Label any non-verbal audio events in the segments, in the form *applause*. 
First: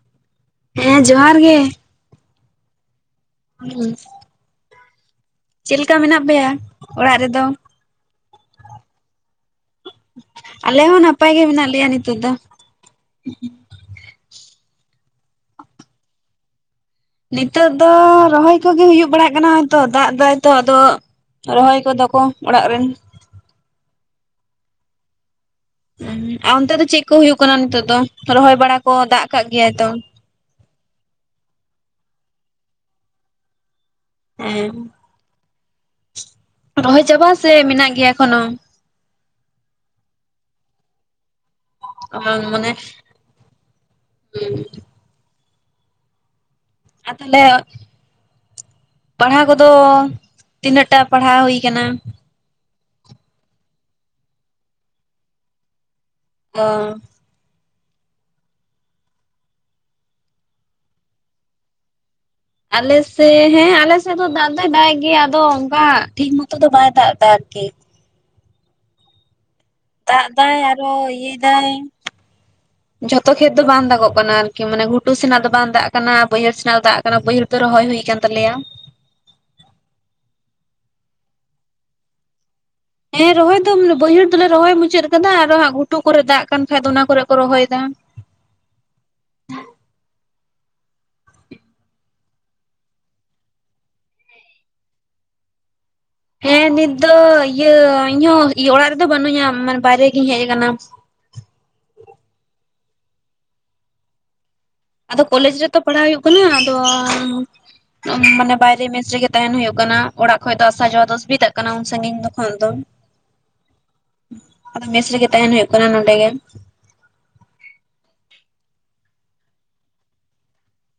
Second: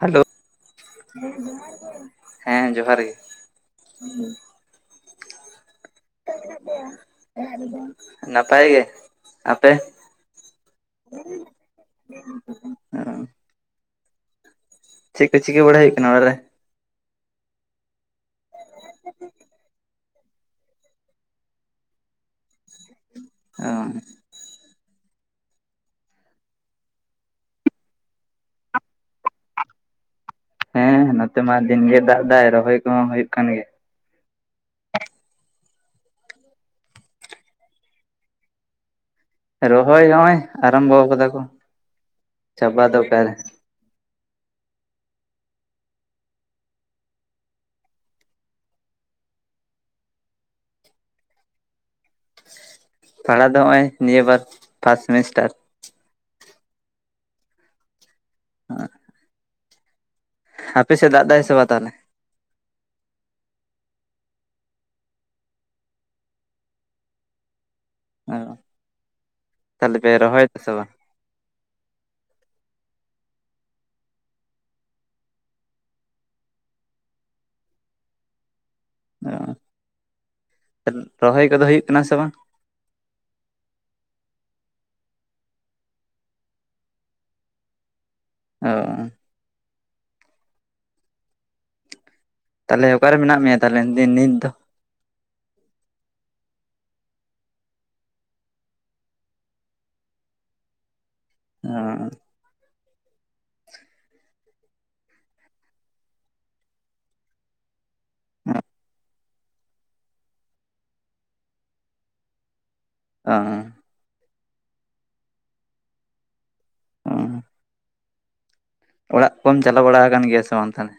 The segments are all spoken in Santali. ᱦᱟᱞᱳ᱾ ᱦᱮᱸ ᱡᱚᱦᱟᱨ ᱜᱮ, ᱦᱮᱸ ᱡᱚᱦᱟᱨ‌ ᱜᱮ ᱾ *unintelligible* ᱪᱮᱜ ᱞᱮᱠᱟ ᱢᱮᱱᱟᱜ ᱯᱮᱭᱟ ᱚᱲᱟᱜ ᱨᱮᱫᱚ? *inaudible* ᱱᱟᱯᱟᱭ ᱜᱮ, ᱟᱯᱮ? ᱟᱞᱮ ᱦᱚᱸ ᱱᱟᱯᱟᱭ ᱜᱮ ᱢᱮᱱᱟᱜ ᱞᱮᱭᱟ ᱱᱤᱛᱚᱜ ᱫᱚ᱾ ᱪᱮᱜ ᱠᱚ ᱪᱤᱠᱟᱹ ᱵᱟᱲᱟᱭ ᱦᱩᱭᱩᱜ ᱠᱟᱱᱟ ᱚᱲᱟᱜ ᱨᱮ? ᱱᱤᱛᱚᱜ ᱫᱚ ᱨᱚᱦᱚᱭ ᱠᱚᱜᱮ ᱦᱩᱭᱩᱜ ᱵᱟᱲᱟᱜ ᱠᱟᱱᱟ ᱦᱚᱭᱛᱚᱫ ᱫᱟᱜ ᱫᱟᱭ ᱛᱚ ᱟᱫᱚ ᱨᱚᱦᱚᱭ ᱠᱚ ᱫᱚ ᱠᱚ ᱚᱲᱟᱜ ᱨᱮᱱ᱾ ᱚᱸ᱾ ᱩᱸᱻ ᱟᱨ ᱚᱱᱛᱮ ᱫᱚ ᱪᱮᱜ ᱠᱩ ᱦᱩᱭᱩᱜ ᱠᱟᱱᱟ ᱱᱤᱛᱚᱜ ᱫᱚ? ᱨᱚᱦᱚᱭ ᱵᱟᱲᱟ ᱠᱚ ᱫᱟᱜ ᱠᱟᱜ ᱜᱮᱭᱟᱭ ᱛᱚ? ᱦᱮᱸ ᱱᱚᱛᱮ ᱢᱟ ᱫᱤᱱᱜᱮ ᱫᱟᱜ ᱮᱫᱟᱭ ᱨᱚᱦᱚᱭ ᱠᱚᱦᱚᱸ ᱦᱩᱭᱩᱜ ᱠᱟᱱ ᱜᱮᱭᱟ᱾ ᱮᱸᱢ ᱨᱚᱦᱚᱭ ᱪᱟᱵᱟ ᱥᱮ ᱢᱤᱱᱟᱜ ᱜᱮᱭᱟ ᱮᱠᱷᱚᱱᱚ? ᱨᱚᱦᱚᱭ ᱦᱚᱜ-ᱚᱭ ᱟᱨᱟᱢᱵᱚᱣ ᱠᱟᱫᱟ ᱠᱚ᱾ ᱟᱢᱟᱝ ᱢᱟᱱᱮ ᱪᱟᱵᱟ ᱫᱚ ᱚᱠᱟᱨᱮ ᱦᱩᱸ᱾ ᱟᱨ ᱛᱟᱦᱚᱞᱮ ᱯᱟᱲᱦᱟᱣ ᱠᱚᱫᱚ ᱛᱤᱱᱟᱹᱜ ᱴᱟ ᱯᱟᱲᱦᱟᱣ ᱦᱩᱭ ᱠᱟᱱᱟ? ᱯᱟᱲᱟᱦᱟᱣ ᱫᱚ ᱦᱚᱸᱜᱼᱚᱭ ᱱᱤᱭᱟᱹ ᱵᱟᱨ ᱯᱷᱟᱥᱴ ᱥᱮᱢᱤᱥᱴᱟᱨ᱾ ᱚ᱾ *unintelligible* ᱦᱟᱯᱮ ᱥᱮᱫ ᱫᱟᱜ ᱫᱟᱭ ᱥᱮ ᱵᱟᱝ ᱛᱟᱦᱚᱞᱮ? ᱟᱞᱮᱥᱮ ᱦᱮᱸ ᱟᱞᱮ ᱥᱮᱫ ᱫᱚ ᱫᱟᱜ ᱫᱚᱭ ᱫᱟᱜ-ᱮᱜ ᱜᱮᱭᱟ ᱟᱫᱚ ᱚᱱᱠᱟ ᱴᱷᱤᱠ ᱢᱚᱛᱚ ᱫᱚ ᱵᱟᱭ ᱫᱟᱜ ᱮᱫᱟ ᱟᱨᱠᱤ᱾ ᱚ᱾ ᱛᱟᱦᱚᱞᱮ ᱯᱮ ᱫᱟᱜ ᱨᱚᱦᱚᱭ ᱫᱟ ᱫᱟᱭ ᱥᱮ ᱵᱟᱝ ᱟᱨᱚ ᱤᱭᱟᱹᱭ ᱫᱟᱭ᱾ ᱡᱷᱚᱛᱚ ᱠᱷᱮᱛ ᱫᱚ ᱵᱟᱝ ᱫᱟᱜᱚᱜ ᱠᱟᱱᱟ ᱟᱨᱠᱤ ᱢᱟᱱᱮ ᱜᱷᱩᱴᱩ ᱥᱮᱱᱟᱜ ᱫᱚ ᱵᱟᱝ ᱫᱟᱜ ᱠᱟᱱᱟ᱾ ᱵᱟᱹᱭᱦᱟᱹᱲ ᱥᱮᱱᱟᱜ ᱫᱚ ᱫᱟᱜ ᱠᱟᱱᱟ᱾ ᱵᱟᱹᱭᱦᱟᱹᱲ ᱫᱚ ᱨᱚᱦᱚᱭ ᱦᱩᱭ ᱟᱠᱟᱱ ᱛᱟᱞᱮᱭᱟ᱾ ᱚ᱾ ᱨᱚᱦᱚᱭ ᱠᱚ ᱫᱚ ᱦᱩᱭᱩᱜ ᱠᱟᱱᱟ ᱥᱮ ᱵᱟᱝ? ᱦᱮᱸ ᱨᱚᱦᱚᱭ ᱫᱚ ᱢᱟᱱᱮ ᱵᱟᱹᱭᱦᱟᱹᱲ ᱫᱚᱞᱮ ᱨᱚᱦᱚᱭ ᱢᱩᱪᱟᱹᱫ ᱟᱠᱟᱫᱟ ᱟᱨᱚ ᱦᱟᱸᱜ ᱜᱷᱩᱴᱩ ᱠᱚᱨᱮ ᱫᱟᱜ ᱠᱟᱱ ᱠᱷᱟᱡ ᱫᱚ ᱚᱱᱟ ᱠᱚᱨᱮ ᱠᱚ ᱨᱚᱦᱚᱭᱮᱫᱟ᱾ ᱟᱸᱚᱻ ᱛᱟᱦᱚᱞᱮ ᱚᱠᱟ ᱨᱮ ᱢᱮᱱᱟᱜ ᱢᱮᱭᱟ ᱛᱟᱦᱚᱞᱮ ᱫᱤᱱ ᱱᱤᱛ ᱫᱚ? ᱦᱮᱸ ᱱᱤᱛ ᱫᱚ ᱤᱭᱟᱹ ᱤᱧᱦᱚᱸ ᱚᱲᱟᱜ ᱨᱮ ᱫᱚ ᱵᱟᱹᱱᱩᱧᱟ ᱢᱟᱱᱮ ᱵᱟᱭᱨᱮ ᱜᱤᱧ ᱦᱮᱡ ᱟᱠᱟᱱᱟ᱾ ᱟᱸᱚᱻ *inaudible* ᱟᱫᱚ ᱠᱚᱞᱮᱡ ᱨᱮ ᱛᱚ ᱯᱟᱲᱦᱟᱜ ᱦᱩᱭᱩᱜ ᱠᱟᱱᱟ ᱟᱫᱚ ᱢᱟᱱᱮ ᱵᱟᱭᱨᱮ ᱢᱤᱥᱨᱤᱜᱮ ᱛᱟᱦᱮᱱ ᱦᱳᱭᱳᱜ ᱠᱟᱱᱟ ᱚᱲᱟᱜ ᱠᱷᱚᱡ ᱫᱚ ᱟᱥᱟ ᱡᱟᱣᱟ ᱫᱚ ᱚᱥᱩᱵᱤᱫᱟᱜ ᱠᱟᱱᱟ ᱩᱱ ᱥᱟᱹᱜᱤᱧ ᱡᱚᱠᱷᱚᱱ ᱫᱚ᱾ ᱚ ᱦᱚᱸ᱾ ᱟᱫᱚ ᱢᱮᱥ ᱨᱮ ᱜᱮ ᱛᱟᱦᱮᱱ ᱦᱩᱭᱩᱜ ᱠᱟᱱᱟ ᱱᱚᱸᱰᱮᱜᱮ᱾ ᱚ ᱚᱲᱟᱜ ᱠᱚᱢ ᱪᱟᱞᱟᱣ ᱵᱟᱲᱟ ᱟᱠᱟᱱ ᱜᱮᱭᱟ ᱥᱮ ᱵᱟᱝ ᱛᱟᱦᱚᱞᱮ?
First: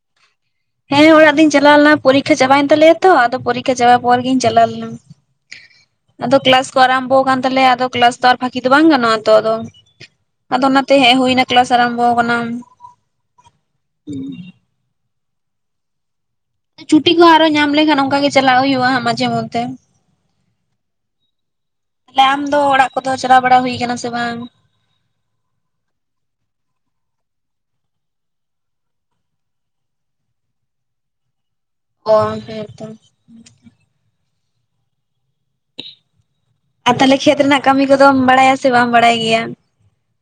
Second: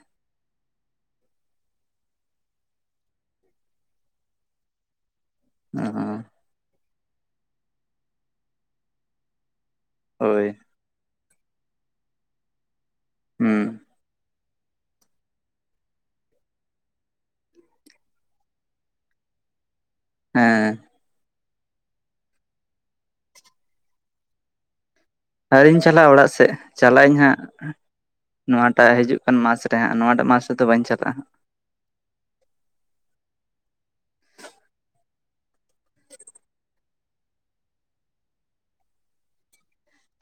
ᱦᱮᱸ ᱚᱲᱟᱜ ᱫᱚᱧ ᱪᱟᱞᱟᱣ ᱞᱮᱱᱟ ᱯᱚᱨᱤᱠᱷᱟ ᱪᱟᱵᱟᱭᱮᱱ ᱛᱟᱞᱮᱭᱟ ᱛᱚ ᱟᱫᱚ ᱯᱚᱨᱤᱠᱠᱷᱟ ᱪᱟᱵᱟ ᱯᱚᱨ ᱜᱤᱧ ᱪᱟᱞᱟᱣ ᱞᱮᱱᱟ᱾ ᱟᱫᱚ ᱠᱮᱞᱟᱥ ᱠᱚ ᱟᱨᱟᱢᱵᱽᱚ ᱠᱟᱱ ᱛᱟᱞᱮᱭᱟ ᱟᱫᱚ ᱠᱞᱟᱥ ᱫᱚ ᱯᱷᱟᱠᱤ ᱫᱚ ᱵᱟᱝ ᱜᱟᱱᱚᱜᱼᱟ ᱛᱚ ᱟᱫᱚ᱾ ᱦᱳᱭ, ᱟᱫᱚ ᱚᱱᱟᱛᱮ ᱦᱮᱡ ᱦᱩᱭᱱᱟ ᱠᱞᱟᱥ ᱟᱨᱟᱢᱵᱷᱚ ᱠᱟᱱᱟ᱾ ᱦᱩᱸ ᱪᱷᱩᱴᱤ ᱠᱩ ᱟᱨᱚ ᱧᱟᱢ ᱞᱮᱠᱷᱟᱱ ᱚᱱᱠᱟ ᱜᱮ ᱟᱨᱦᱚᱸ ᱪᱟᱞᱟᱣ ᱦᱩᱭᱩᱜᱼᱟ ᱢᱟᱡᱷᱮ ᱢᱚᱸᱫᱽᱷᱮ ᱦᱮᱸ, ᱛᱟᱦᱞᱮ ᱟᱢ ᱫᱚ ᱚᱲᱟᱜ ᱠᱚ ᱫᱚ ᱪᱟᱞᱟᱣ ᱵᱟᱲᱟ ᱦᱩᱭᱩ ᱥᱮ ᱵᱟᱝ? ᱟᱨᱤᱧ ᱪᱟᱞᱟᱜᱼᱟ ᱚᱲᱟᱜ ᱥᱮᱫ ᱪᱟᱞᱟᱜ ᱟᱹᱧ ᱦᱟᱸᱜ, ᱱᱚᱣᱟᱴᱟᱜ ᱦᱤᱡᱩᱜ ᱠᱟᱱ ᱢᱟᱥ ᱨᱮ ᱦᱟᱸᱜ ᱱᱚᱣᱟᱴᱟᱜ ᱢᱟᱥ ᱨᱮᱫᱚ ᱵᱟᱹᱧ ᱪᱟᱞᱟᱜᱼᱟ ᱦᱟᱸᱜ᱾ ᱚᱸᱻᱦᱮᱸᱻᱛᱚᱸ ᱟᱨ ᱛᱟᱦᱞᱮ ᱠᱷᱮᱛ ᱨᱮᱱᱟᱜ ᱠᱟᱹᱢᱤ ᱠᱚᱫᱚᱢ ᱵᱟᱲᱟᱭᱟ ᱥᱮ ᱵᱟᱢ ᱵᱟᱲᱟᱭ ᱜᱮᱭᱟ?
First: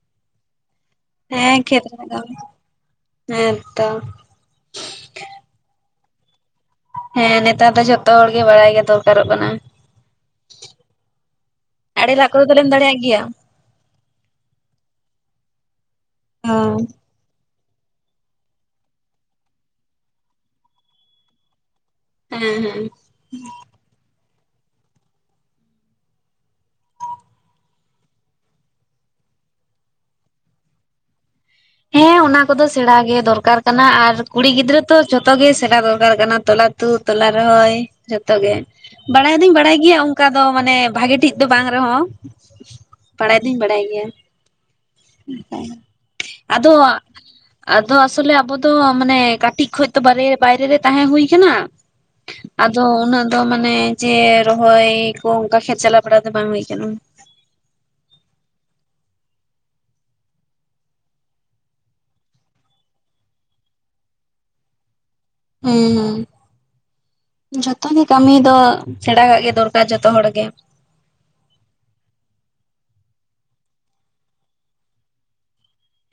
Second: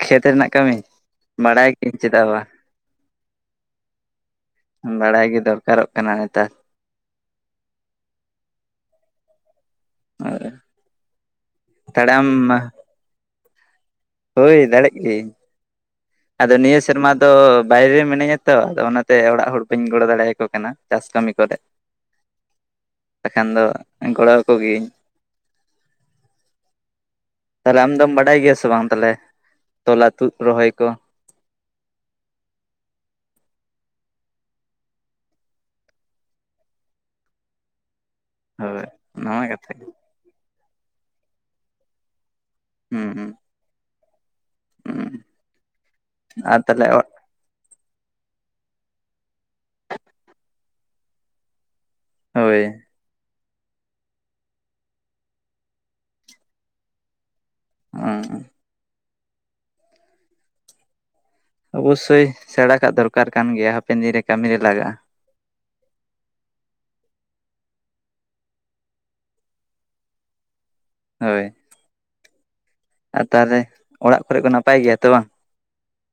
ᱠᱷᱮᱛ ᱨᱮᱱᱟᱜ ᱠᱟᱹᱢᱤ ᱦᱮᱸ ᱵᱟᱲᱟᱭ ᱠᱷᱮᱛ ᱜᱤᱭᱟᱹᱧ ᱨᱮᱱᱟᱜ ᱪᱮᱫᱟᱜ ᱠᱟᱢᱤ ᱦᱮᱸᱛᱚ ᱵᱟᱲᱟᱭ ᱜᱮ ᱫᱚᱨᱠᱟᱨᱚᱜ ᱠᱟᱱᱟ ᱱᱮᱛᱟᱨ ᱾ ᱦᱮᱸ ᱱᱮᱛᱟᱨ ᱫᱚ ᱡᱷᱚᱛᱚ ᱦᱚᱲᱜᱮ ᱵᱟᱲᱟᱭ ᱜᱮ ᱫᱚᱨᱠᱟᱨᱚᱜ ᱠᱟᱱᱟ᱾ ᱫᱟᱲᱮᱭᱟᱜ ᱟᱲᱮ ᱞᱟᱜ ᱟᱢ ᱠᱚ ᱫᱚ ᱛᱟᱜᱞᱮᱢ ᱫᱟᱲᱮᱭᱟᱜ ᱜᱮᱭᱟ? ᱦᱳᱭ ᱫᱟᱲᱤᱜ ᱜᱤ ᱟᱫᱚ ᱱᱤᱭᱟᱹ ᱦᱮᱸ ᱥᱮᱨᱢᱟ ᱫᱚ ᱵᱟᱭᱨᱮ ᱢᱤᱱᱟᱹᱧᱟ ᱛᱚ ᱟᱫᱚ ᱚᱱᱟᱛᱮ ᱚᱲᱟᱜ ᱦᱚᱲ ᱠᱚᱧ ᱜᱚᱲᱚ ᱫᱟᱲᱮᱭᱟᱠᱚ ᱠᱟᱱᱟ ᱪᱟᱥ ᱠᱟᱹᱢᱤ ᱠᱚ ᱨᱮ ᱦᱮᱸ ᱵᱟᱠᱷᱟᱱ ᱫᱚ ᱜᱚᱲᱚᱣᱟᱹᱠᱚ ᱜᱤᱭᱟᱹᱧ᱾ ᱛᱟᱦᱚᱞᱮ ᱟᱢ ᱫᱚᱢ ᱵᱟᱰᱟᱭ ᱜᱮᱭᱟ ᱥᱮ ᱵᱟᱝ ᱛᱟᱦᱚᱞᱮ ᱛᱚᱞᱟᱼᱛᱩᱫ ᱨᱚᱦᱚᱭ ᱠᱚ, ᱦᱮᱸ ᱚᱱᱟ ᱠᱚᱫᱚ ᱥᱮᱬᱟ ᱜᱮ ᱫᱚᱨᱠᱟᱨ ᱠᱟᱱᱟ ᱟᱨ ᱠᱩᱲᱤ ᱜᱤᱫᱽᱨᱟᱹ ᱛᱚ ᱡᱷᱚᱛᱚ ᱜᱮ ᱥᱮᱬᱟ ᱫᱚᱨᱠᱟᱨ ᱠᱟᱱᱟ ᱛᱚᱞᱟ ᱛᱩᱫ ᱛᱚᱞᱟ ᱨᱚᱦᱚᱭ᱾ ᱡᱷᱚᱛᱚ ᱜᱮ ᱦᱳᱭ ᱵᱟᱲᱟᱭ ᱱᱚᱣᱟ ᱫᱩᱧ ᱠᱟᱛᱷᱟ ᱵᱟᱲᱟᱭ ᱜᱮ ᱜᱮᱭᱟ ᱚᱱᱠᱟ ᱫᱚ ᱢᱟᱱᱮ ᱵᱷᱟᱜᱤ ᱴᱷᱤᱠ ᱫᱚ ᱵᱟᱝ ᱨᱮ ᱦᱚᱸ᱾ ᱦᱩᱸ ᱦᱩᱸ ᱵᱟᱲᱟᱭ ᱫᱩᱧ ᱵᱟᱲᱟᱭ ᱜᱮᱭᱟ᱾ ᱦᱩᱸ ᱟᱨ ᱟᱫᱚ, ᱛᱟᱦᱚᱞᱮ ᱟᱫᱚ ᱟᱥᱚᱞᱮ ᱟᱵᱚ ᱫᱚ ᱢᱟᱱᱮ ᱠᱟᱴᱤᱡ ᱠᱷᱚᱪ ᱛᱚ ᱵᱟᱭᱨ ᱼᱵᱟᱭᱨᱮ ᱛᱟᱦᱮᱸ ᱦᱩᱭ ᱠᱟᱱᱟ᱾ ᱦᱳᱭ ᱟᱫᱚ ᱩᱱᱟᱹᱜ ᱛᱚ ᱢᱟᱱᱮ ᱡᱮ ᱨᱚᱦᱚᱭ ᱠᱩ ᱚᱱᱠᱟ ᱠᱷᱮᱛ ᱪᱟᱞᱟᱣ ᱵᱟᱲᱟ ᱫᱚ ᱵᱟᱝ ᱦᱩᱭ ᱟᱠᱟᱱᱟ᱾ ᱟᱸᱻ ᱚᱵᱩᱥᱥᱳᱭ ᱥᱮᱬᱟ ᱠᱟᱜ ᱫᱚᱨᱠᱟᱨ ᱠᱟᱱ ᱜᱮᱭᱟ ᱦᱟᱯᱮᱱ ᱫᱤᱱ ᱨᱮ ᱠᱟᱹᱢᱤ ᱨᱮ ᱞᱟᱜᱟᱜᱼᱟ᱾ ᱦᱮᱸ ᱦᱩᱸ ᱡᱚᱛᱚ ᱜᱮ ᱠᱟᱹᱢᱤ ᱫᱚ ᱥᱮᱬᱟᱠᱟᱜ ᱜᱮ ᱫᱚᱨᱠᱟᱨ ᱡᱚᱛᱚ ᱦᱚᱲ ᱜᱮ᱾ ᱦᱳᱭ ᱟᱨ ᱛᱟᱦᱚᱞᱮ ᱚᱲᱟᱜ ᱠᱚᱨᱮ ᱠᱚ ᱱᱟᱯᱟᱭ ᱜᱮᱭᱟ ᱛᱚ ᱵᱟᱝ?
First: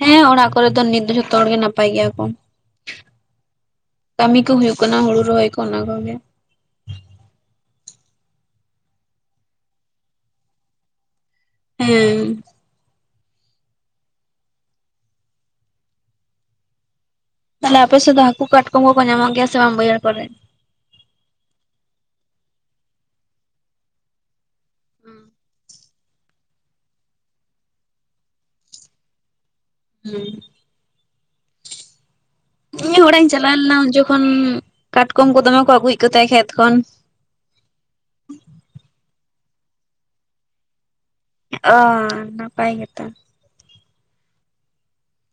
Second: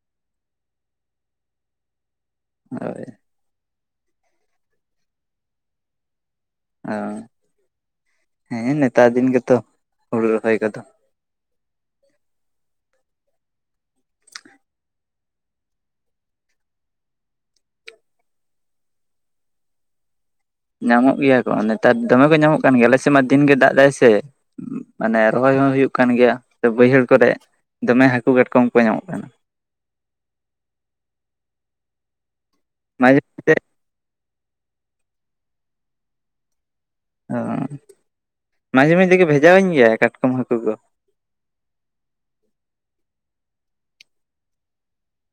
ᱦᱮᱸ ᱚᱲᱟᱜ ᱠᱚᱨᱮ ᱫᱚ ᱱᱤᱛ ᱫᱚ ᱡᱷᱚᱛᱚ ᱦᱚᱲᱜᱮ ᱱᱟᱯᱟᱭ ᱜᱮᱭᱟ ᱠᱚ᱾ *unintelligible* ᱠᱟᱹᱢᱤ ᱠᱚ ᱦᱩᱭᱩᱜ ᱠᱟᱱᱟ, ᱦᱩᱲᱩ ᱨᱚᱦᱚᱭ ᱠᱚ ᱚᱱᱟ ᱠᱚᱜᱮ ᱾ ᱚ, ᱦᱮᱸ ᱱᱮᱛᱟᱨ ᱫᱤᱱ ᱜᱮᱛᱚ ᱦᱩᱲᱩ ᱨᱚᱦᱚᱭ ᱠᱚᱫᱚ ᱾ ᱦᱮᱸ ᱾ ᱛᱟᱦᱚᱞᱮ ᱟᱯᱮ ᱥᱮᱫ ᱫᱚ ᱦᱟᱹᱠᱩ ᱠᱟᱴᱠᱚᱢ ᱠᱚ ᱠᱚ ᱧᱟᱢᱚᱜ ᱜᱮᱭᱟ ᱥᱮ ᱵᱟᱝ ᱵᱟᱹᱭᱦᱟᱹᱲ ᱠᱚᱨᱮ? ᱧᱟᱢᱚᱜ ᱜᱮᱭᱟ ᱠᱚ, ᱱᱮᱛᱟᱨ ᱫᱚᱢᱮ ᱠᱚ ᱧᱟᱢᱚᱜ ᱠᱟᱱ ᱜᱮᱭᱟ ᱟᱞᱮ ᱥᱮᱱᱢᱟ ᱫᱤᱱ ᱜᱮ ᱫᱟᱜ ᱮᱫᱟᱭ ᱥᱮ ᱾ ᱢᱟᱱᱮ ᱨᱚᱦᱚᱭ ᱦᱚᱸ ᱦᱩᱭᱩᱜ ᱠᱟᱱ ᱜᱮᱭᱟ, ᱥᱮ ᱵᱟᱹᱭᱦᱟᱹᱲ ᱠᱚᱨᱮ ᱫᱚᱢᱮ ᱦᱟᱹᱠᱩ ᱠᱟᱴᱠᱚᱢ ᱠᱚ ᱧᱟᱢᱚᱜ ᱠᱟᱱᱟ ᱾ ᱦᱮᱸ ᱾ ᱤᱧ ᱦᱚᱸ ᱢᱟᱡᱷᱮ ᱚᱲᱟᱜ ᱤᱧ ᱪᱟᱞᱟᱣ ᱢᱚᱫᱽᱫᱷᱮ ᱞᱮᱱᱟ ᱡᱚᱠᱷᱚᱱ, ᱠᱟᱴᱠᱚᱢ ᱠᱚ ᱫᱚᱢᱮ ᱠᱚ ᱟᱹᱜᱩᱭᱮᱫ ᱠᱚ ᱛᱟᱸᱦᱮᱱᱟ ᱠᱷᱮᱛ ᱠᱷᱚᱱ ᱾ ᱚ ᱢᱟᱡᱷᱮ ᱢᱚᱫᱽᱫᱷᱮ ᱜᱮ ᱵᱷᱮᱡᱟᱣᱟᱹᱧ ᱜᱮᱭᱟᱭ ᱠᱟᱴᱠᱚᱢ ᱦᱟᱹᱠᱩ ᱫᱚ ᱾ ᱚ ᱱᱟᱯᱟᱭ ᱜᱮᱛᱚ ᱾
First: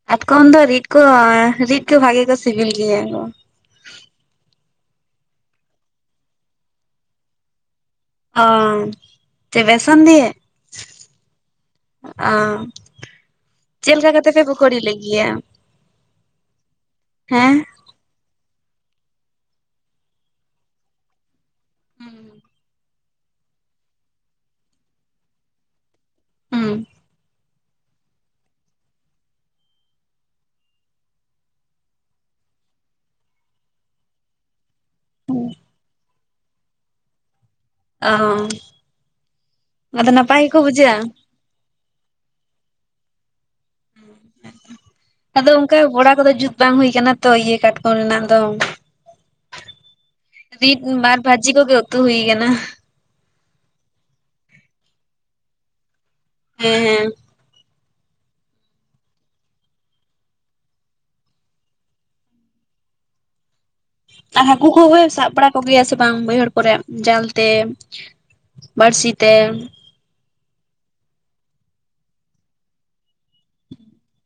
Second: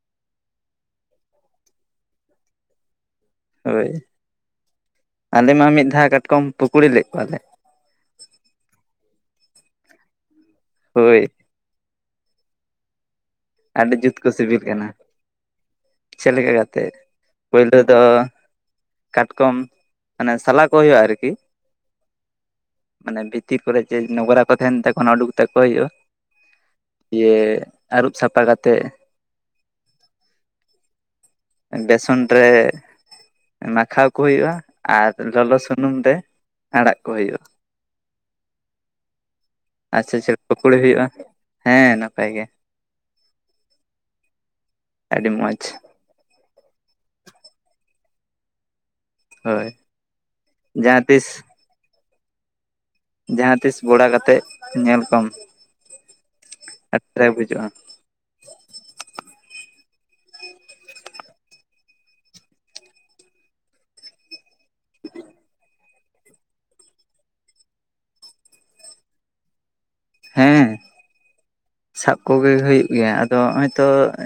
ᱠᱟᱴᱠᱚᱢ ᱫᱚ ᱨᱤᱫ ᱠᱚ ᱨᱤᱫ ᱠᱚ ᱵᱷᱟᱜᱤ ᱠᱚ ᱥᱤᱵᱤᱞ ᱜᱮᱭᱟ ᱾ ᱦᱳᱭ, ᱟᱞᱮ ᱢᱟ ᱢᱤᱫ ᱫᱷᱟᱣ ᱠᱟᱴᱠᱚᱢ ᱯᱩᱠᱲᱤ ᱞᱮᱫ ᱠᱚᱣᱟᱞᱮ ᱾ ᱚ, ᱪᱮᱫ ᱵᱮᱥᱚᱱ ᱫᱤᱭᱮ? ᱦᱳᱭ ᱾ ᱚ ᱾ ᱟᱹᱰᱤ ᱡᱩᱛ ᱠᱚ ᱥᱤᱵᱤᱞ ᱠᱟᱱᱟ, ᱪᱮᱫ ᱞᱮᱠᱟ ᱠᱟᱛᱮᱜ ᱦᱮᱸ ᱯᱳᱭᱞᱳᱼᱼ ᱫᱚ, ᱠᱟᱴᱠᱚᱢ ᱢᱟᱱᱮ ᱥᱟᱞᱟ ᱠᱚ ᱦᱩᱭᱩᱜᱼᱟ ᱟᱨᱠᱤ ᱾ ᱢᱟᱱᱮ ᱵᱷᱤᱛᱤᱨ ᱠᱚᱨᱮ ᱡᱮ ᱱᱚᱝᱨᱟ ᱠᱚ ᱛᱟᱸᱦᱮᱱ ᱛᱚᱠᱷᱚᱱ ᱩᱰᱩᱠ ᱛᱟᱠᱚ ᱦᱩᱭᱩᱜᱼᱟ ᱦᱩᱸ ᱾ ᱫᱤᱭᱮ ᱟᱹᱨᱩᱵ ᱥᱟᱯᱷᱟ ᱠᱟᱛᱮᱫᱼᱼ ᱵᱮᱥᱚᱱ ᱨᱮ ᱢᱟᱠᱷᱟᱣ ᱠᱚ ᱦᱩᱭᱩᱜᱼᱟ, ᱟᱨ ᱞᱚᱞᱚ ᱥᱩᱱ ᱥᱩᱱᱩᱢ ᱨᱮ ᱟᱲᱟᱜ ᱠᱚ ᱦᱩᱭᱩᱜᱼᱟ ᱾ ᱚ ᱟᱫᱚ ᱟᱪᱪᱷᱟ ᱟᱪᱪᱷᱟ ᱱᱟᱯᱟᱭ ᱜᱮᱠᱚ ᱯᱷᱚᱠᱚᱲᱤ ᱵᱩᱡᱷᱟᱹᱜᱼᱟ ᱦᱩᱭᱩᱜᱼᱟ, ᱦᱮᱸ ᱱᱟᱯᱟᱭ ᱜᱮ ᱾ ᱟᱹᱰᱤ ᱟᱫᱚ ᱢᱚᱸᱡᱽ ᱚᱱᱠᱟ ᱵᱚᱲᱟ ᱠᱚᱫᱚ ᱡᱩᱛ ᱵᱟᱝ ᱦᱩᱭ ᱠᱟᱱᱟ ᱛᱚ ᱤᱭᱟᱹ ᱠᱟᱴᱠᱚᱢ ᱨᱮᱱᱟᱜ ᱫᱚ ᱦᱳᱭ ᱾ ᱨᱤᱫ ᱡᱟᱦᱟᱸ ᱵᱟᱨ ᱛᱤᱥ ᱵᱷᱟᱹᱡᱤ ᱠᱚᱜᱮ ᱩᱛᱩ ᱦᱩᱭ ᱠᱟᱱᱟ ᱾ ᱡᱟᱦᱟᱸ ᱛᱤᱥ ᱵᱚᱲᱟ ᱠᱟᱛᱮ ᱧᱮᱞ ᱠᱚᱢ, ᱦᱮᱸ ᱦᱮᱸ ᱮᱴᱨᱟᱠ ᱵᱩᱡᱩᱜᱼᱟ ᱾ ᱦᱟᱹᱠᱩ ᱠᱚ ᱜᱮ ᱥᱟᱵ ᱵᱟᱲᱟ ᱠᱚᱜᱮᱭᱟᱥᱮ ᱵᱟᱝ ᱵᱟᱹᱭᱦᱟᱹᱲᱼᱼ ᱨᱮᱜ ᱡᱟᱞ ᱛᱮ, ᱵᱟᱹᱲᱥᱤ ᱛᱮ, ᱼᱼ ᱦᱮᱸ ᱾ *inaudible* ᱥᱟᱵ ᱠᱚᱜᱮ ᱦᱩᱭᱩᱜ ᱜᱮᱭᱟ, ᱟᱫᱚ ᱦᱚᱭ ᱛᱚ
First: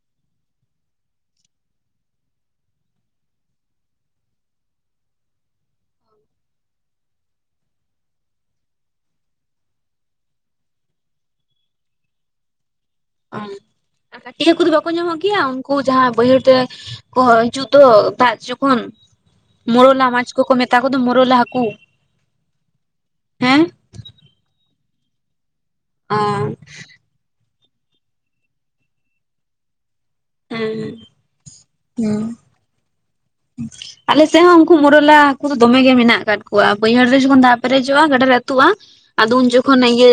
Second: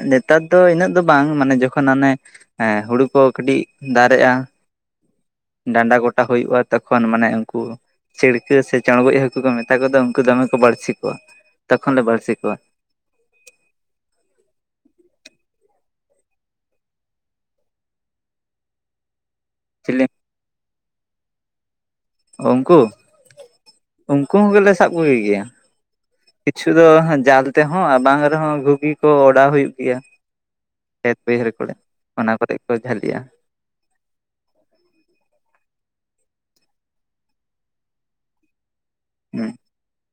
ᱱᱮᱛᱟᱨ ᱫᱚ ᱩᱱᱟᱹᱜ ᱫᱚ ᱵᱟᱝ ᱢᱟᱱᱮ ᱡᱚᱠᱷᱚᱱ ᱦᱟᱱᱮᱼᱼ ᱦᱮᱸ ᱦᱩᱲᱩ ᱠᱚ ᱠᱟᱹᱴᱤᱡ ᱫᱟᱨᱮᱜᱼᱟ ᱾ ᱰᱟᱸᱰᱟ ᱜᱚᱴᱟ ᱠᱚ ᱦᱩᱭᱩᱜᱼᱟ ᱛᱚᱠᱷᱚᱱ ᱢᱟᱱᱮ ᱩᱱᱠᱩᱼᱼ ᱪᱤᱲᱠᱟᱹ ᱥᱮ ᱪᱚᱬᱜᱚᱡ ᱦᱟᱹᱠᱩ ᱠᱚ ᱢᱮᱛᱟ ᱠᱚ ᱫᱚ, ᱩᱱᱠᱩ ᱫᱚᱢᱮ ᱠᱚ ᱵᱟᱹᱲᱥᱤ ᱠᱚᱣᱟ, ᱛᱚᱠᱷᱚᱱ ᱞᱮ ᱵᱟᱹᱲᱥᱤ ᱠᱚᱣᱟ ᱾ ᱚ ᱟᱨ ᱠᱟᱹᱴᱤᱡ ᱦᱟᱹᱠᱩ ᱫᱚ ᱵᱟᱠᱚ ᱧᱟᱢᱚᱜ ᱜᱮᱭᱟ ᱩᱱᱠᱩ ᱡᱟᱦᱟᱸ ᱵᱟᱹᱭᱦᱟᱹᱲ ᱛᱮᱼᱼ ᱠᱚ ᱦᱤᱡᱩᱜ ᱫᱚ ᱫᱟᱜ ᱡᱚᱠᱷᱚᱱ ᱾ ᱢᱩᱨᱚᱞᱟ ᱪᱤᱞᱤ ᱢᱟᱪ ᱠᱚᱠᱚ ᱢᱮᱛᱟ ᱠᱚᱫᱚ ᱢᱩᱨᱚᱞᱟ ᱦᱟᱹᱠᱩ ᱾ ᱩᱱᱠᱩ, ᱩᱱᱠᱩ ᱦᱚᱸᱞᱮ ᱥᱟᱵ ᱠᱚᱜᱮ ᱜᱮᱭᱟ ᱚ ᱾ ᱠᱤᱪᱷᱩ ᱫᱚ ᱡᱟᱞ ᱛᱮᱦᱚᱸ ᱵᱟᱝ ᱨᱮᱦᱚᱸ ᱜᱷᱩᱜᱤ ᱠᱚ ᱚᱰᱟᱣ ᱦᱩᱭᱩᱜ ᱜᱮᱭᱟ ᱦᱮᱸ ᱦᱮᱸ ᱾ ᱠᱷᱮᱛ ᱵᱟᱹᱭᱦᱟᱹᱲ ᱠᱚᱨᱮ, ᱦᱩᱸ ᱚᱱᱟ ᱠᱚᱨᱮ ᱠᱚ ᱡᱷᱟᱹᱞᱤᱜᱼᱟ ᱾ ᱟᱞᱮ ᱥᱮᱱ ᱦᱚᱸ ᱩᱱᱠᱩ ᱢᱚᱨᱚᱞᱟ ᱦᱟᱹᱠᱩ ᱫᱚᱢᱮ ᱜᱮ ᱢᱮᱱᱟᱜ ᱟᱠᱟᱫ ᱠᱚᱣᱟ, ᱵᱟᱹᱭᱦᱟᱹᱲ ᱨᱮ ᱡᱚᱠᱷᱚᱱ ᱫᱟᱜ ᱯᱮᱨᱮᱡᱚᱜᱼᱟ ᱜᱟᱰᱟ ᱨᱮᱼᱼ ᱛᱩᱜᱼᱟ, ᱟᱫᱚ ᱩᱱ ᱦᱩᱸ ᱡᱚᱠᱷᱚᱱ ᱤᱭᱟᱹ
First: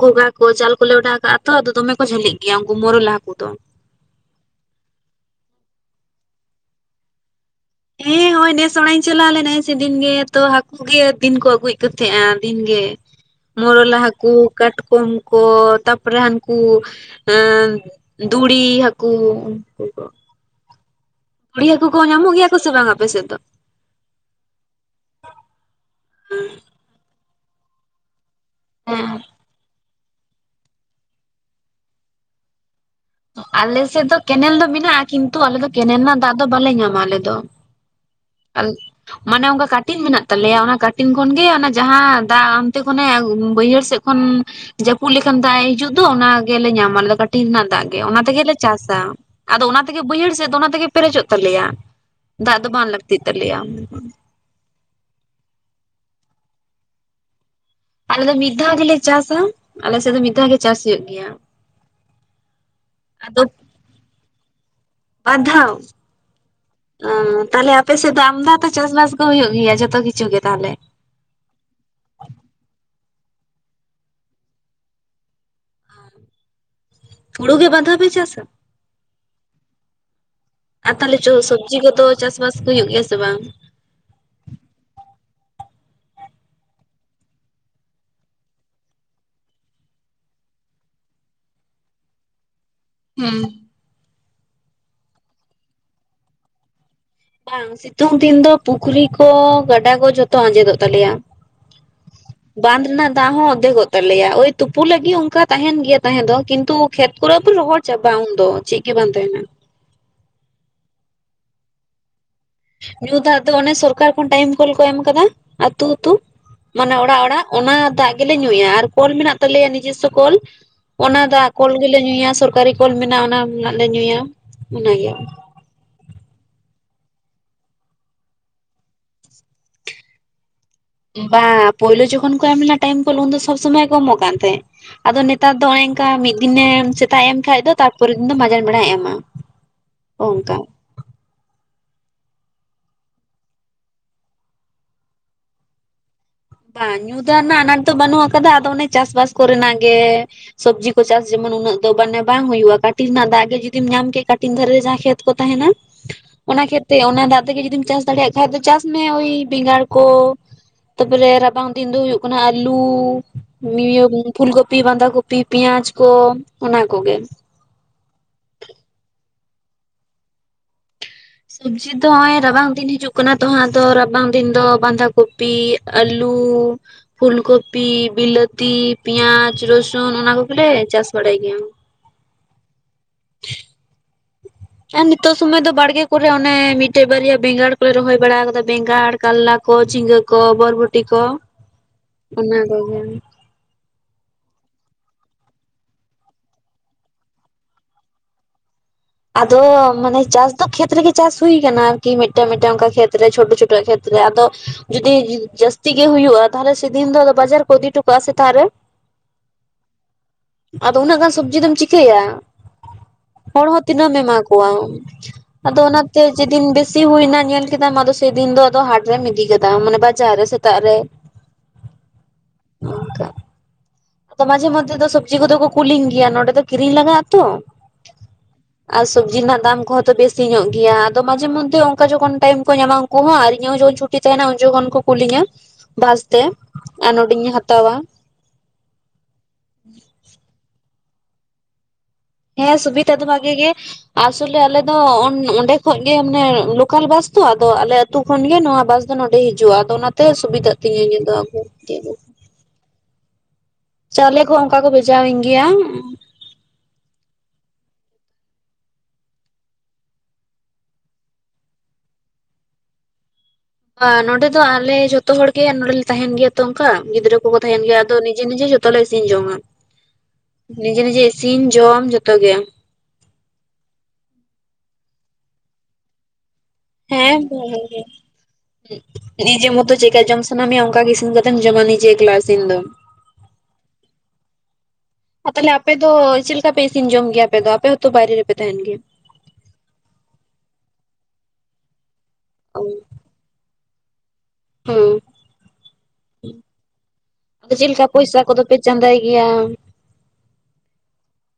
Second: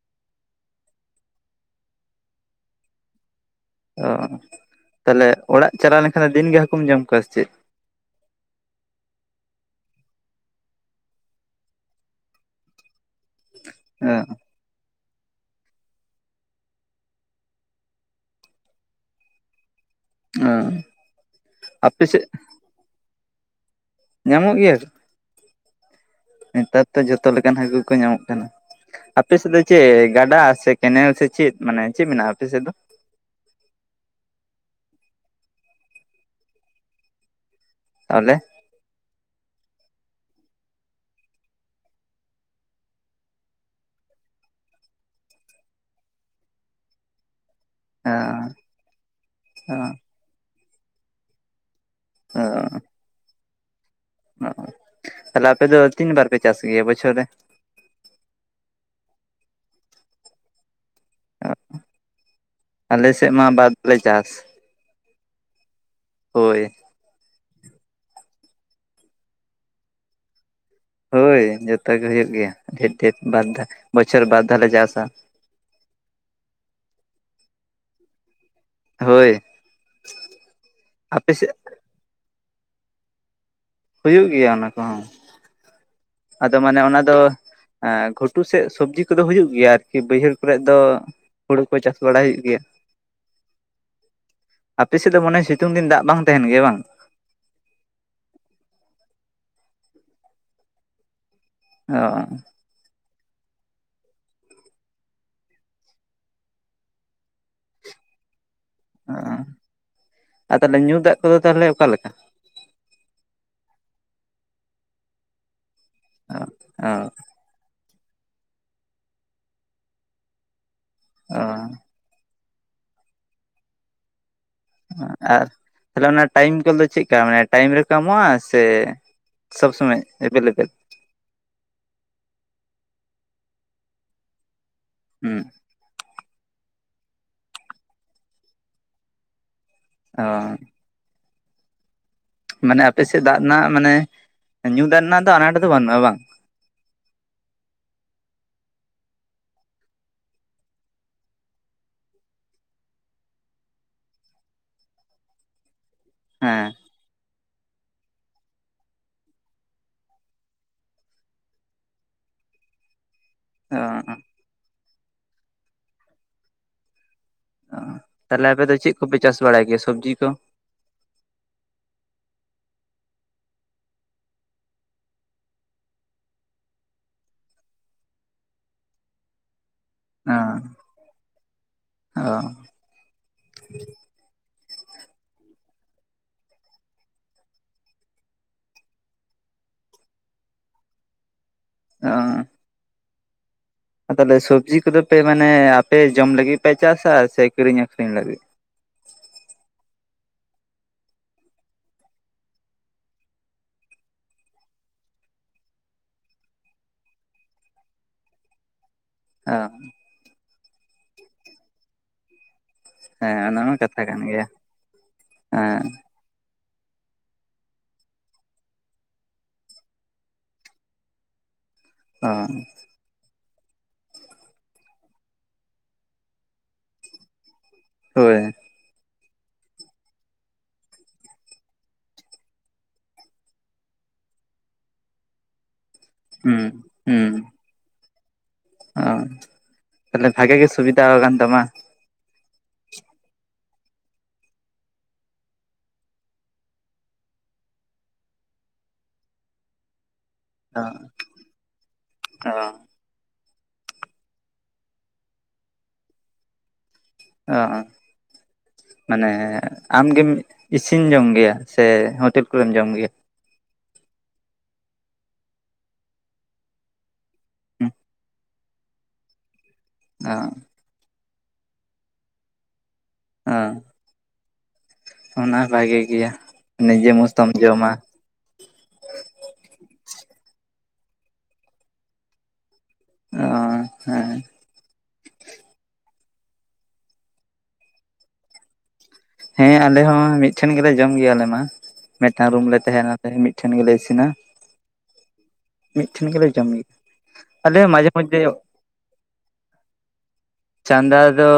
ᱜ *unintelligible* ᱚᱜ ᱛᱚ ᱡᱟᱞ ᱠᱚᱞᱮ ᱚᱰᱟᱣ ᱠᱟᱜᱼᱟ ᱛᱚ ᱟᱫᱚ ᱫᱚᱢᱮ ᱠᱚ ᱡᱷᱟᱹᱞᱤᱜ ᱜᱮᱭᱟ ᱩᱱᱠᱩ ᱢᱚᱨᱚᱞᱟ ᱦᱟᱹᱠᱩ ᱫᱚ ᱚ ᱛᱟᱦᱚᱞᱮ ᱚᱲᱟᱜ ᱪᱟᱞᱟᱣ ᱞᱮᱱᱠᱷᱟᱱ ᱫᱤᱱᱜᱮ ᱦᱟᱹᱠᱩᱢ ᱡᱚᱢ ᱠᱚᱣᱟ ᱥᱮ ᱪᱮᱫ? ᱦᱮᱸ ᱱᱚᱜᱼᱚᱭ ᱱᱮᱥ ᱦᱚᱸ ᱚᱲᱟᱜ ᱤᱧ ᱪᱟᱞᱟᱣ ᱞᱮᱱᱟᱭ ᱥᱮ ᱫᱤᱱ ᱜᱮᱛᱚ ᱦᱟᱹᱠᱩᱼᱼ *unintelligible* ᱜᱮ ᱫᱤᱱ ᱠᱚ ᱟᱹᱜᱩᱭ ᱠᱚ ᱛᱟᱦᱮᱸᱜᱼᱟ ᱫᱤᱱ ᱜᱮ, ᱢᱚᱨᱚᱞᱟ ᱦᱮᱸ ᱦᱟᱹᱠᱩ ᱾ ᱠᱟᱴᱠᱚᱢ ᱠᱚ ᱛᱟᱯᱚᱨᱮ ᱦᱟᱱᱠᱩ *inaudible* ᱫᱩᱲᱤ ᱦᱟᱹᱠᱩ ᱩᱱᱠᱩ ᱠᱚ᱾ ᱟ ᱫᱩᱲᱤ ᱦᱟᱹᱠᱩ ᱠᱚ ᱧᱟᱢᱚᱜ ᱜᱮᱭᱟ ᱥᱮ ᱵᱟᱝ ᱟᱯᱮ ᱥᱮᱫ ᱫᱚ? ᱧᱟᱢᱚᱜ ᱜᱮᱭᱟ᱾ ᱱᱮᱛᱟᱨ ᱫᱚ ᱡᱚᱛᱚ ᱞᱮᱠᱟᱱ ᱦᱟᱠᱩ ᱠᱚ ᱧᱟᱢᱚᱜ ᱠᱟᱱᱟ᱾ ᱦᱮᱸ ᱟᱯᱮ ᱥᱮᱫ ᱫᱚ ᱪᱮᱫ ᱜᱟᱰᱟ ᱥᱮ ᱠᱮᱱᱮᱞ ᱥᱮ ᱪᱮᱫ ᱢᱟᱱᱮ ᱪᱮᱫ ᱢᱮᱱᱟᱜᱼᱟ ᱟᱯᱮ ᱥᱮᱫ ᱫᱚ? ᱟᱞᱮ ᱥᱮᱫ ᱫᱚ ᱠᱮᱱᱮᱞ ᱫᱚ ᱢᱮᱱᱟᱜᱼᱟ, ᱠᱤᱱᱛᱩ ᱟᱞᱮ ᱫᱚ ᱠᱮᱱᱮᱞ ᱨᱮᱱᱟᱜ ᱫᱟᱜ ᱫᱚ ᱵᱟᱞᱮ ᱧᱟᱢᱟ ᱟᱞᱮ ᱫᱚ᱾ ᱛᱟᱦᱚᱞᱮ? *inaudible* ᱢᱟᱱᱮ ᱚᱱᱠᱟ ᱠᱟᱴᱤᱱ ᱢᱮᱱᱟᱜ ᱛᱟᱞᱮᱭᱟ ᱚᱱᱟ ᱠᱟᱴᱤᱱ ᱠᱷᱚᱱ ᱜᱮ ᱚᱱᱟ ᱡᱟᱸᱦᱟᱸ ᱫᱟᱜ ᱚᱱᱛᱮ ᱠᱷᱚᱱᱮ ᱵᱟᱹᱭᱦᱟᱹᱲ ᱥᱮᱫ ᱠᱷᱚᱱ ᱡᱟᱹᱯᱩᱫ ᱞᱮᱠᱷᱟᱱ ᱫᱟᱜ ᱮ ᱦᱤᱡᱩᱜ ᱫᱚ ᱚᱱᱟ ᱜᱮᱞᱮ ᱧᱟᱢᱟ ᱾ᱟᱞᱮ ᱫᱚ ᱠᱟᱹᱴᱤᱱ ᱨᱮᱱᱟᱜ ᱫᱟᱜ ᱚᱱᱟ ᱦᱮᱸ ᱛᱮᱜᱮ ᱞᱮ ᱪᱟᱥᱟ, ᱟᱫᱚ ᱚ ᱚᱱᱟ ᱛᱮᱜᱮ ᱵᱟᱹᱭᱦᱟᱹᱲ ᱥᱮᱫ ᱫᱚ ᱚᱱᱟ ᱛᱮᱜᱮ ᱯᱮᱨᱮᱡᱚᱜ ᱛᱟᱞᱮᱭᱟ᱾ ᱫᱟᱜ ᱫᱚ ᱵᱟᱝ ᱞᱟᱹᱠᱛᱤ ᱛᱟᱞᱮᱭᱟ᱾ ᱚ ᱛᱟᱦᱚᱞᱮ ᱟᱯᱮ ᱫᱚ ᱛᱤᱱ ᱵᱟᱨ ᱯᱮ ᱪᱟᱥ ᱜᱮᱭᱟ ᱵᱚᱪᱷᱚᱨ ᱨᱮ? ᱟᱞᱮ ᱫᱚ ᱢᱤᱫ ᱜᱮ ᱞᱮ ᱪᱟᱥᱟ, ᱟᱞᱮ ᱥᱮᱫ ᱫᱚ ᱢᱤᱫ ᱫᱷᱟᱣ ᱜᱮ ᱪᱟᱥ ᱦᱩᱭᱩᱜ ᱜᱮᱭᱟ᱾ ᱟᱞᱮ ᱥᱮᱫ ᱟᱫᱚ ᱢᱟ *unintelligible* ᱞᱮ ᱪᱟᱥ᱾ ᱵᱟᱨ ᱫᱷᱟᱣ? ᱦᱳᱭ *inaudible* ᱛᱟᱦᱚᱞᱮ ᱟᱯᱮ ᱥᱮᱫ ᱫᱚ ᱟᱢᱫᱟ ᱛᱚ ᱪᱟᱥ ᱵᱟᱥ ᱠᱚ ᱦᱚᱸ ᱦᱩᱭᱩᱜ ᱜᱮᱭᱟ, ᱡᱷᱚᱛᱚ ᱠᱤᱪᱷᱩ ᱜᱮ ᱛᱟᱦᱚᱞᱮ? ᱦᱳᱭ ᱡᱚᱛᱚ ᱜᱮ ᱦᱩᱭᱩᱜ ᱜᱮᱭᱟ, ᱰᱷᱮᱨ ᱰᱷᱮᱨ ᱵᱟᱨ ᱫᱷᱟᱣ ᱵᱚᱪᱷᱚᱨ ᱵᱟᱨ ᱫᱷᱟᱣ ᱞᱮ ᱪᱟᱥᱟ᱾ ᱦᱩᱲᱩ ᱜᱮ ᱵᱟᱨ ᱫᱷᱟᱣ ᱯᱮ ᱪᱟᱥᱟ, ᱦᱳᱭ ᱟᱨ ᱛᱟᱦᱚᱞᱮ ᱟᱯᱮ *inaudible* ᱥᱮᱫ ᱥᱚᱵᱽᱡᱤ ᱠᱚᱫᱚ ᱪᱟᱥ ᱵᱟᱥ ᱠᱚ ᱦᱩᱭᱩᱜ ᱜᱮᱭᱟ ᱥᱮ ᱵᱟᱝ? ᱦᱩᱭᱩᱜ ᱜᱮᱭᱟ ᱚᱱᱟ ᱠᱚᱦᱚᱸ᱾ ᱟᱫᱚ ᱢᱟᱱᱮ ᱚᱱᱟ ᱫᱚ ᱜᱷᱩᱴᱩ ᱥᱮᱫ ᱥᱚᱵᱽᱡᱤ ᱠᱚᱫᱚ ᱦᱩᱭᱩᱜ ᱜᱮᱭᱟ ᱟᱨᱠᱤ ᱵᱟᱹᱭᱦᱟᱹᱲ ᱠᱚᱨᱮᱫ ᱫᱚ ᱦᱩᱲᱩ ᱠᱚ ᱪᱟᱥ ᱵᱟᱲᱟᱭ ᱦᱩᱭᱩᱜ ᱜᱮᱭᱟ᱾ ᱦᱩᱸ ᱟᱯᱮ ᱥᱮᱫ ᱫᱚ ᱢᱚᱱᱮ ᱦᱚᱭ ᱥᱤᱛᱩᱝ ᱫᱤᱱ ᱫᱟᱜ ᱵᱟᱝ ᱛᱟᱦᱮᱸᱱ ᱜᱮᱭᱟ ᱵᱟᱝ? ᱵᱟᱝ, ᱥᱤᱛᱩᱝ ᱫᱤᱱ ᱫᱚ ᱯᱩᱠᱷᱨᱤ ᱠᱚ ᱜᱟᱰᱟ ᱠᱚ ᱡᱷᱚᱛᱚ ᱟᱸᱡᱮᱫᱚᱜ ᱛᱟᱞᱮᱭᱟ᱾ ᱚᱻ ᱵᱟᱸᱫ ᱨᱮᱱᱟᱜ ᱫᱟᱜ ᱦᱚᱸ ᱚᱫᱷᱮᱠᱚᱜ ᱛᱟᱞᱮᱭᱟ ᱳᱭ ᱛᱩᱯᱩ ᱞᱟᱹᱜᱤᱫ ᱚᱱᱠᱟ ᱛᱟᱦᱮᱸᱱ ᱜᱮᱭᱟ ᱛᱟᱦᱮᱸ ᱫᱚ ᱠᱤᱱᱛᱩ ᱠᱷᱮᱛ ᱠᱚ *inaudible* ᱨᱚᱦᱚᱲ ᱪᱟᱵᱟ ᱩᱱ ᱫᱚ ᱪᱮᱫ ᱜᱮ ᱵᱟᱝ ᱛᱟᱦᱮᱸᱱᱟ᱾ ᱟᱨ ᱛᱟᱦᱚᱞᱮ ᱧᱩ ᱫᱟᱜ ᱠᱚᱫᱚ ᱛᱟᱦᱚᱞᱮ ᱚᱠᱟ ᱞᱮᱠᱟ? ᱧᱩ ᱫᱟᱜ ᱫᱚ ᱚᱱᱮ ᱥᱚᱨᱠᱟᱨ ᱠᱷᱚᱱ ᱴᱟᱭᱤᱢ ᱠᱚᱞ ᱠᱚ ᱮᱢ ᱟᱠᱟᱫᱟ, ᱟᱹᱛᱩ ᱟᱹᱛᱩ ᱚ ᱢᱟᱱᱮ ᱚᱲᱟᱜ ᱚᱲᱟᱜ᱾ ᱚᱱᱟ ᱫᱟᱜ ᱜᱮᱞᱮ ᱧᱩᱭᱟ ᱟᱨ ᱠᱚᱞ ᱢᱮᱱᱟᱜ ᱛᱟᱞᱮᱭᱟ ᱱᱤᱡᱮᱥᱥᱚ ᱠᱚᱞ ᱚᱱᱟ ᱫᱟᱜ ᱚ ᱠᱚᱞ ᱜᱮᱞᱮ ᱧᱩᱭᱟ ᱥᱚᱨᱠᱟᱨᱤ ᱠᱚᱞ ᱢᱮᱱᱟᱜᱼᱟ ᱚᱱᱟ ᱨᱮᱱᱟᱜ ᱞᱮ ᱧᱩᱭᱟ᱾ ᱚᱱᱟᱜᱮ *inaudible* ᱛᱟᱦᱚᱞᱮ ᱚᱱᱟ ᱴᱟᱭᱤᱢ ᱠᱚᱞ ᱫᱚ ᱪᱮᱫ ᱞᱮᱠᱟ ᱢᱟᱱᱮ ᱴᱟᱭᱤᱢ ᱨᱮᱠᱚ ᱮᱢᱚᱜᱼᱟ ᱥᱮ ᱥᱚᱵ ᱥᱚᱢᱚᱭ ᱮᱵᱮᱞ ᱮᱵᱮᱞ? ᱵᱟ ᱯᱳᱭᱞᱳ ᱡᱚᱠᱷᱚᱱ ᱠᱚ ᱮᱢ ᱞᱮᱱᱟ ᱴᱟᱭᱤᱢ ᱠᱚᱞ ᱩᱱ ᱫᱚ ᱥᱚᱵᱽ ᱥᱚᱢᱚᱭ ᱠᱚ ᱮᱢᱚᱜ ᱠᱟᱱ ᱛᱟᱦᱮᱸᱫ, ᱟᱫᱚ ᱦᱩᱸ ᱱᱮᱛᱟᱨ ᱫᱚ *inaudible* ᱚᱱᱠᱟ ᱢᱤᱫ ᱫᱤᱱᱮ ᱥᱮᱛᱟᱜ ᱮ ᱮᱢ ᱠᱷᱟᱱ ᱫᱚ ᱛᱟᱨᱯᱚᱨᱮ ᱫᱤᱱ ᱫᱚ ᱢᱟᱡᱟᱱ ᱵᱮᱲᱟᱭ ᱮᱢᱟ᱾ ᱚ ᱚᱱᱠᱟ ᱢᱟᱱᱮ ᱟᱯᱮ ᱥᱮᱫ ᱫᱟᱜ ᱨᱮᱱᱟᱜ ᱢᱟᱱᱮ, ᱧᱩ ᱫᱟᱜ ᱨᱮᱱᱟᱜ ᱫᱚ ᱟᱱᱟᱴ ᱫᱚ ᱵᱟᱹᱱᱩᱜᱼᱟ ᱵᱟᱝ? *inaudible* ᱧᱩ ᱫᱟᱜ ᱨᱮᱱᱟᱜ ᱟᱱᱟᱴ ᱫᱚ ᱵᱟᱹᱱᱩᱜ ᱟᱠᱟᱫᱟ, ᱟᱫᱚ ᱚᱱᱮ ᱪᱟᱥ-ᱵᱟᱥ ᱠᱚᱨᱮᱱᱟᱜ ᱜᱮ᱾ ᱥᱚᱵᱽᱡᱤ ᱠᱚ ᱪᱟᱥ ᱡᱮᱢᱚᱱ ᱩᱱᱟᱹᱜ ᱫᱚ ᱢᱟᱱᱮ ᱵᱟᱝ ᱦᱩᱭᱩᱜᱼᱟ, ᱠᱟᱹᱴᱤᱱ ᱨᱮᱱᱟᱜ ᱫᱟᱜ ᱜᱮ ᱡᱩᱫᱤᱢ ᱧᱟᱢ ᱠᱮ ᱠᱟᱹᱴᱤᱱ ᱫᱷᱟᱨᱮ ᱡᱟᱸᱦᱟ ᱠᱷᱮᱛ ᱠᱚ ᱛᱟᱦᱮᱱᱟ᱾ ᱚᱱᱟ ᱦᱮᱸ ᱠᱷᱮᱛ ᱨᱮ *unintelligible* ᱚᱱᱟ ᱫᱟᱜ ᱛᱮᱜᱮ ᱡᱩᱫᱤᱢ ᱪᱟᱥ ᱫᱟᱲᱮᱭᱟᱜ ᱠᱷᱟᱱ ᱫᱚ ᱪᱟᱥ ᱢᱮ ᱳᱭ ᱵᱮᱸᱜᱟᱲ ᱠᱚ ᱛᱟᱯᱚᱨᱮ ᱨᱟᱵᱟᱝ ᱫᱤᱱ ᱫᱚ ᱦᱳᱭᱳᱜ ᱠᱟᱱᱟ ᱟᱹᱞᱩ ᱚ ᱤᱭᱟᱹ *unintelligible* ᱯᱷᱩᱞ ᱠᱚᱯᱤ ᱵᱟᱸᱫᱷᱟ ᱠᱚᱯᱤ *inaudible* ᱯᱮᱭᱟᱡᱽ ᱠᱚ ᱚᱱᱟ ᱠᱚᱜᱮ᱾ ᱛᱟᱦᱞᱮ ᱟᱯᱮ ᱫᱚ ᱪᱮᱫ ᱠᱚᱯᱮ ᱪᱟᱥ ᱵᱟᱲᱟᱭ ᱜᱮᱭᱟ ᱥᱚᱵᱽᱡᱤ ᱠᱚ᱾ ᱥᱚᱵᱡᱤ ᱫᱚ ᱱᱚᱜᱚᱭ ᱨᱟᱵᱟᱝ ᱫᱤᱱ ᱦᱤᱡᱩᱜ ᱠᱟᱱᱟ ᱛᱚᱫᱚ ᱨᱟᱵᱟᱝ ᱫᱤᱱ ᱫᱚ ᱵᱟᱸᱫᱷᱟ ᱠᱚᱼᱼ *inaudible* ᱟᱞᱩ ᱯᱷᱩᱞ ᱠᱚᱯᱤ ᱵᱤᱞᱟᱹᱛᱤ ᱯᱮᱸᱭᱟᱡ ᱨᱚᱥᱼᱼ *inaudible* ᱚᱱᱟ ᱠᱚ ᱵᱚᱞᱮ ᱪᱟᱥ ᱵᱟᱲᱟᱭ ᱜᱮᱭᱟ᱾ ᱚ ᱟᱨ ᱱᱤᱛᱚᱜᱜ ᱥᱚᱢᱚᱭ ᱫᱚ ᱵᱟᱲᱜᱮ ᱠᱚᱨᱮ ᱚᱱᱮ ᱢᱤᱫᱴᱮᱡ ᱵᱟᱨᱭᱟ ᱵᱮᱸᱜᱟᱲ ᱠᱚᱞᱮ ᱨᱚᱦᱚᱭ ᱵᱟᱲᱟ ᱟᱠᱟᱫᱟ ᱵᱮᱸᱜᱟᱲ ᱠᱟᱟᱨᱞᱟ᱾ ᱠᱚ ᱪᱷᱤᱝᱜᱠ ᱵᱚᱨᱵᱚᱴ ᱠᱚ ᱚᱱᱟ ᱠᱚ ᱜᱮ ᱛᱟᱦᱚᱞᱮ ᱥᱚᱵᱽᱡᱤ ᱠᱚᱫᱚ ᱯᱮ ᱢᱟᱱᱮ ᱟᱯᱮ ᱡᱚᱢ ᱞᱟᱹᱜᱤᱫ ᱯᱮ ᱪᱟᱥᱟ ᱥᱮ ᱠᱤᱨᱤᱧ ᱟᱠᱷᱨᱤᱧ ᱞᱟᱹᱜᱤᱫ᱾ ᱟᱫᱚ ᱢᱟᱱᱮ ᱪᱟᱥ ᱫᱚ ᱠᱷᱮᱛ ᱨᱮᱜᱮ ᱪᱟᱥ ᱦᱩᱭ ᱟᱠᱟᱱᱟ ᱟᱨᱠᱤ ᱢᱤᱫᱴᱟᱝ ᱢᱤᱫᱴᱟᱝ ᱚᱱᱠᱟ ᱠᱷᱮᱛᱨᱮ ᱪᱷᱴᱳ ᱪᱷᱳ ᱠᱷᱮᱛ ᱟᱫᱚ ᱡᱩᱫᱤ ᱡᱟᱹᱥᱛᱤ ᱜᱮ ᱦᱩᱭᱩᱜᱼᱟ ᱛᱟᱦᱚᱞᱮ ᱥᱮᱫᱤᱱ ᱫᱚ ᱵᱟᱡᱟᱨ ᱠᱚ ᱤᱫᱤᱴᱚ ᱠᱟᱜᱼᱟ ᱥᱮᱛᱟᱜ ᱨᱮᱼᱼ *unintelligible* *inaudible* ᱟᱫᱚ ᱩᱱᱟᱹᱜ ᱜᱟᱱ ᱥᱚᱵᱡᱤ ᱫᱚᱢ ᱪᱤᱠᱟᱹᱭᱟ᱾ ᱦᱮᱸ ᱚᱱᱟ ᱢᱟ ᱠᱟᱛᱷᱟ ᱫᱱᱟᱹᱢ ᱠᱟᱱ ᱮᱢᱟ ᱜᱮᱭᱟ ᱠᱚᱣᱟ ᱟᱫᱚ ᱦᱮᱸ ᱚᱱᱟ᱾ ᱡᱮᱫᱤᱱ ᱵᱮᱥᱤ ᱦᱩᱭᱱᱟ ᱧᱮᱞ ᱠᱮᱫᱟᱢ ᱟᱫᱚ ᱥᱮᱫᱤᱱ ᱫᱚ ᱟ ᱦᱟᱴ ᱨᱮᱢ ᱤᱫᱤ ᱠᱮᱫᱟᱢ ᱢᱟᱱᱮ ᱵᱟᱡᱟᱨ ᱨᱮ ᱥᱮᱛᱟᱜ ᱨᱮᱼᱼᱼ ᱦᱚᱭ ᱟᱫᱚ ᱢᱟᱡᱷᱮ ᱢᱚᱫᱽᱫᱷᱮ ᱫᱚ ᱥᱚᱵᱡ ᱠᱚᱫᱚ ᱠᱚ ᱠᱩᱞᱤᱝ ᱜᱮᱭᱟ ᱱᱚᱸᱰᱮ ᱫᱚ ᱠᱤᱨᱤᱧ ᱞᱟᱜᱟᱜ ᱟᱛᱚ ᱦᱳᱭ ᱟᱨ ᱥᱚᱵᱽᱡᱤ ᱨᱮᱱᱟᱜ ᱫᱟᱢ ᱠᱚᱦᱚᱸ ᱛᱚ ᱵᱮᱥᱤ ᱧᱚᱜ ᱜᱮᱭᱟ ᱟᱫᱚ ᱢᱟᱡᱷᱮ ᱢᱚᱫᱽᱷᱮ ᱚᱱᱠᱟ ᱡᱚᱠᱷᱚᱱ ᱴᱟᱭᱤᱢ ᱠᱚ ᱧᱟᱢ ᱩᱱᱠᱩ ᱦᱚᱸ ᱟᱨ ᱤᱧ ᱦᱚᱸ ᱡᱚᱠᱷᱚᱱ ᱪᱷᱩᱴᱤ ᱛᱟᱦᱮᱱᱟ ᱩᱱ ᱡᱚᱠᱷᱚᱱ ᱠᱚ ᱠᱩᱞᱤᱧᱟ᱾ ᱵᱟᱥᱛᱮ ᱦᱩᱸ ᱟᱨ ᱦᱩᱸ ᱱᱚᱰᱮᱧ ᱦᱟᱛᱟᱣᱟ᱾ ᱚ ᱛᱟᱦᱚᱞᱮ ᱵᱷᱟᱜᱮ ᱜᱮ ᱥᱩᱵᱤᱫᱟ ᱟᱠᱟᱱ ᱛᱟᱢᱟ᱾ ᱦᱮᱸ ᱥᱩᱵᱤᱛ ᱟ ᱫᱚ ᱵᱷᱟᱜ ᱜᱮ ᱟᱥᱚᱞᱮ ᱟᱞᱮ ᱫᱚ ᱚᱸᱰᱮ ᱠᱷᱚᱱᱚᱡ ᱜᱮ ᱢᱟᱱᱮ ᱞᱳᱠᱟᱞ ᱵᱟᱥ ᱛᱚ ᱟ ᱟᱞᱮ ᱟᱛᱩᱳ ᱠᱷᱚᱱ ᱜᱮ ᱱᱚᱣᱟ ᱵᱟᱥ ᱫᱚ ᱱᱚᱰᱮ ᱦᱤᱡᱩᱜᱼᱟ ᱟᱫᱚ ᱚᱱᱟᱛᱮ ᱥᱩᱵᱤᱫᱷᱟᱜ ᱚ ᱛᱤᱧᱟᱹᱫᱚ ᱚ ᱪᱟᱣᱞᱮ ᱠᱚᱦᱚᱸ ᱚᱱᱠᱟ ᱠᱚ ᱵᱷᱮᱡᱟᱣᱤᱧ ᱜᱮᱭᱟ᱾ ᱳ ᱳ ᱢᱟᱱᱮ ᱟᱢᱜᱮᱢ ᱤᱥᱤᱱ ᱡᱚᱝ ᱜᱮᱭᱟ ᱥᱮ ᱦᱳᱴᱮᱞ ᱠᱚᱨᱮᱢ ᱡᱚᱢ ᱜᱮᱭᱟ᱾ ᱱᱚᱸᱰᱮ ᱫᱚ ᱟᱞᱮ ᱡᱷᱚᱛᱚ ᱦᱚᱲ ᱜᱮ ᱱᱚᱰᱮᱮᱞ ᱞᱮ ᱛᱟᱦᱮᱱ ᱜᱮᱭᱟ ᱛᱚ ᱚᱱᱠᱟ ᱜᱤᱫᱽᱨᱟᱹ ᱠᱚᱠᱚ ᱛᱟᱦᱮᱱ ᱜᱮᱭᱟ ᱟᱫᱚ ᱱᱤᱡᱮ ᱱᱤᱡᱮ ᱡᱚᱛᱚ ᱡᱷᱚᱛᱚ ᱞᱮ ᱤᱥᱤᱱ ᱡᱚᱝᱟ᱾ ᱟᱹ ᱱᱤᱡᱮ ᱱᱤᱡᱮ ᱤᱥᱤᱱ ᱡᱚᱢ ᱡᱚᱛᱚ ᱜᱮ ᱦᱮᱸ ᱚᱱᱟ ᱵᱷᱟᱜᱤ ᱜᱮᱭᱟ ᱱᱤᱡᱮ ᱢᱚᱸᱡᱽ ᱦᱮᱸ ᱛᱚᱢ ᱡᱚᱢᱟ᱾ ᱵᱷᱟᱜᱮ ᱱᱤᱡᱮ ᱢᱚᱛᱚ ᱪᱤᱠᱠᱟ ᱡᱚᱢ ᱥᱟᱱᱟ ᱢᱮᱭᱟ ᱚᱱᱠᱟ ᱜᱮ ᱤᱥᱤᱱ ᱠᱟᱛᱮᱢ ᱡᱚᱢᱟ ᱱᱤᱡᱮ ᱮᱠᱞᱟᱥᱤᱱ ᱫᱚ ᱚ ᱦᱮᱸ ᱛᱟᱦᱚᱞᱮ ᱟᱯᱮ ᱫᱚ ᱪᱮᱫ ᱞᱮᱠᱟ ᱯᱮ ᱤᱥᱤᱱ ᱡᱚᱢ ᱜᱮᱭᱟ ᱟᱯᱮ ᱫᱚ ᱟᱯᱮ ᱦᱚᱸᱚᱛᱚ ᱵᱟᱭᱨᱮ ᱨᱮᱯᱮ ᱛᱟᱦᱮᱱ ᱜᱮᱭᱟ᱾ ᱦᱮᱸ ᱟᱞᱮ ᱦᱚᱸ ᱢᱤᱫᱴᱷᱮᱱ ᱜᱮᱞᱮ ᱡᱚᱢ ᱜᱮᱭᱟ ᱟᱞᱮ ᱢᱟ ᱢᱤᱫᱴᱟᱝ ᱨᱩᱢ ᱞᱮ ᱛᱟᱦᱮᱸᱱᱟᱞᱮ ᱢᱤᱫᱴᱷᱮᱱ ᱜᱮᱞᱮ ᱤᱥᱤᱱᱟ᱾ ᱦᱩᱸ ᱢᱤᱫ ᱴᱷᱮᱱ ᱜᱮᱞᱮ ᱡᱚᱢᱟ᱾ ᱟᱫᱚ ᱪᱮᱫ ᱞᱮᱠᱟ ᱯᱚᱭᱥᱟ ᱠᱚᱫᱚ ᱯᱮ ᱪᱟᱸᱫᱟᱭ ᱜᱮᱭᱟ᱾ ᱪᱟᱸᱫᱟ ᱫᱚ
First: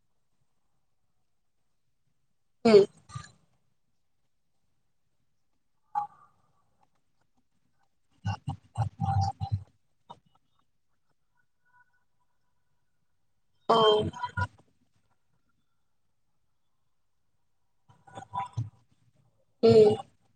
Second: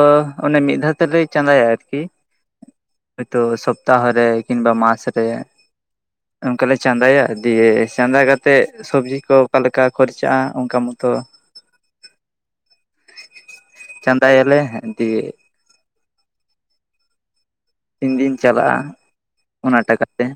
ᱚᱱᱮ ᱢᱤᱫ ᱫᱷᱟᱣ ᱛᱮᱞᱭ ᱪᱟᱸᱫᱟᱭᱟ ᱟᱨᱠᱤ ᱦᱮᱸ ᱦᱚᱳᱭᱛᱚ ᱥᱚᱯᱛᱟᱦᱚ ᱨᱮ ᱠᱤᱢᱵᱟ ᱢᱟᱥ ᱨᱮ ᱚᱱᱠᱟ ᱞᱮᱮ ᱪᱟᱸᱫᱟᱭᱟ ᱫᱤᱭᱮ ᱪᱟᱸᱫᱟ ᱠᱟᱛᱮᱜ ᱥᱚᱵᱽᱡᱤ ᱠᱚ ᱚᱠᱟᱞᱮᱠᱟ ᱠᱷᱚᱨᱪᱟᱜᱼᱟ ᱚᱱᱠᱟ ᱢᱚᱛᱚ ᱚ ᱪᱟᱸᱫᱟᱭᱟᱞᱮ *unintelligible* ᱛᱤᱱ ᱫᱤᱱ ᱪᱟᱞᱟᱜᱼᱟ ᱦᱮᱸ ᱚᱱᱟ ᱦᱮᱸ ᱴᱟᱠᱟᱛᱮ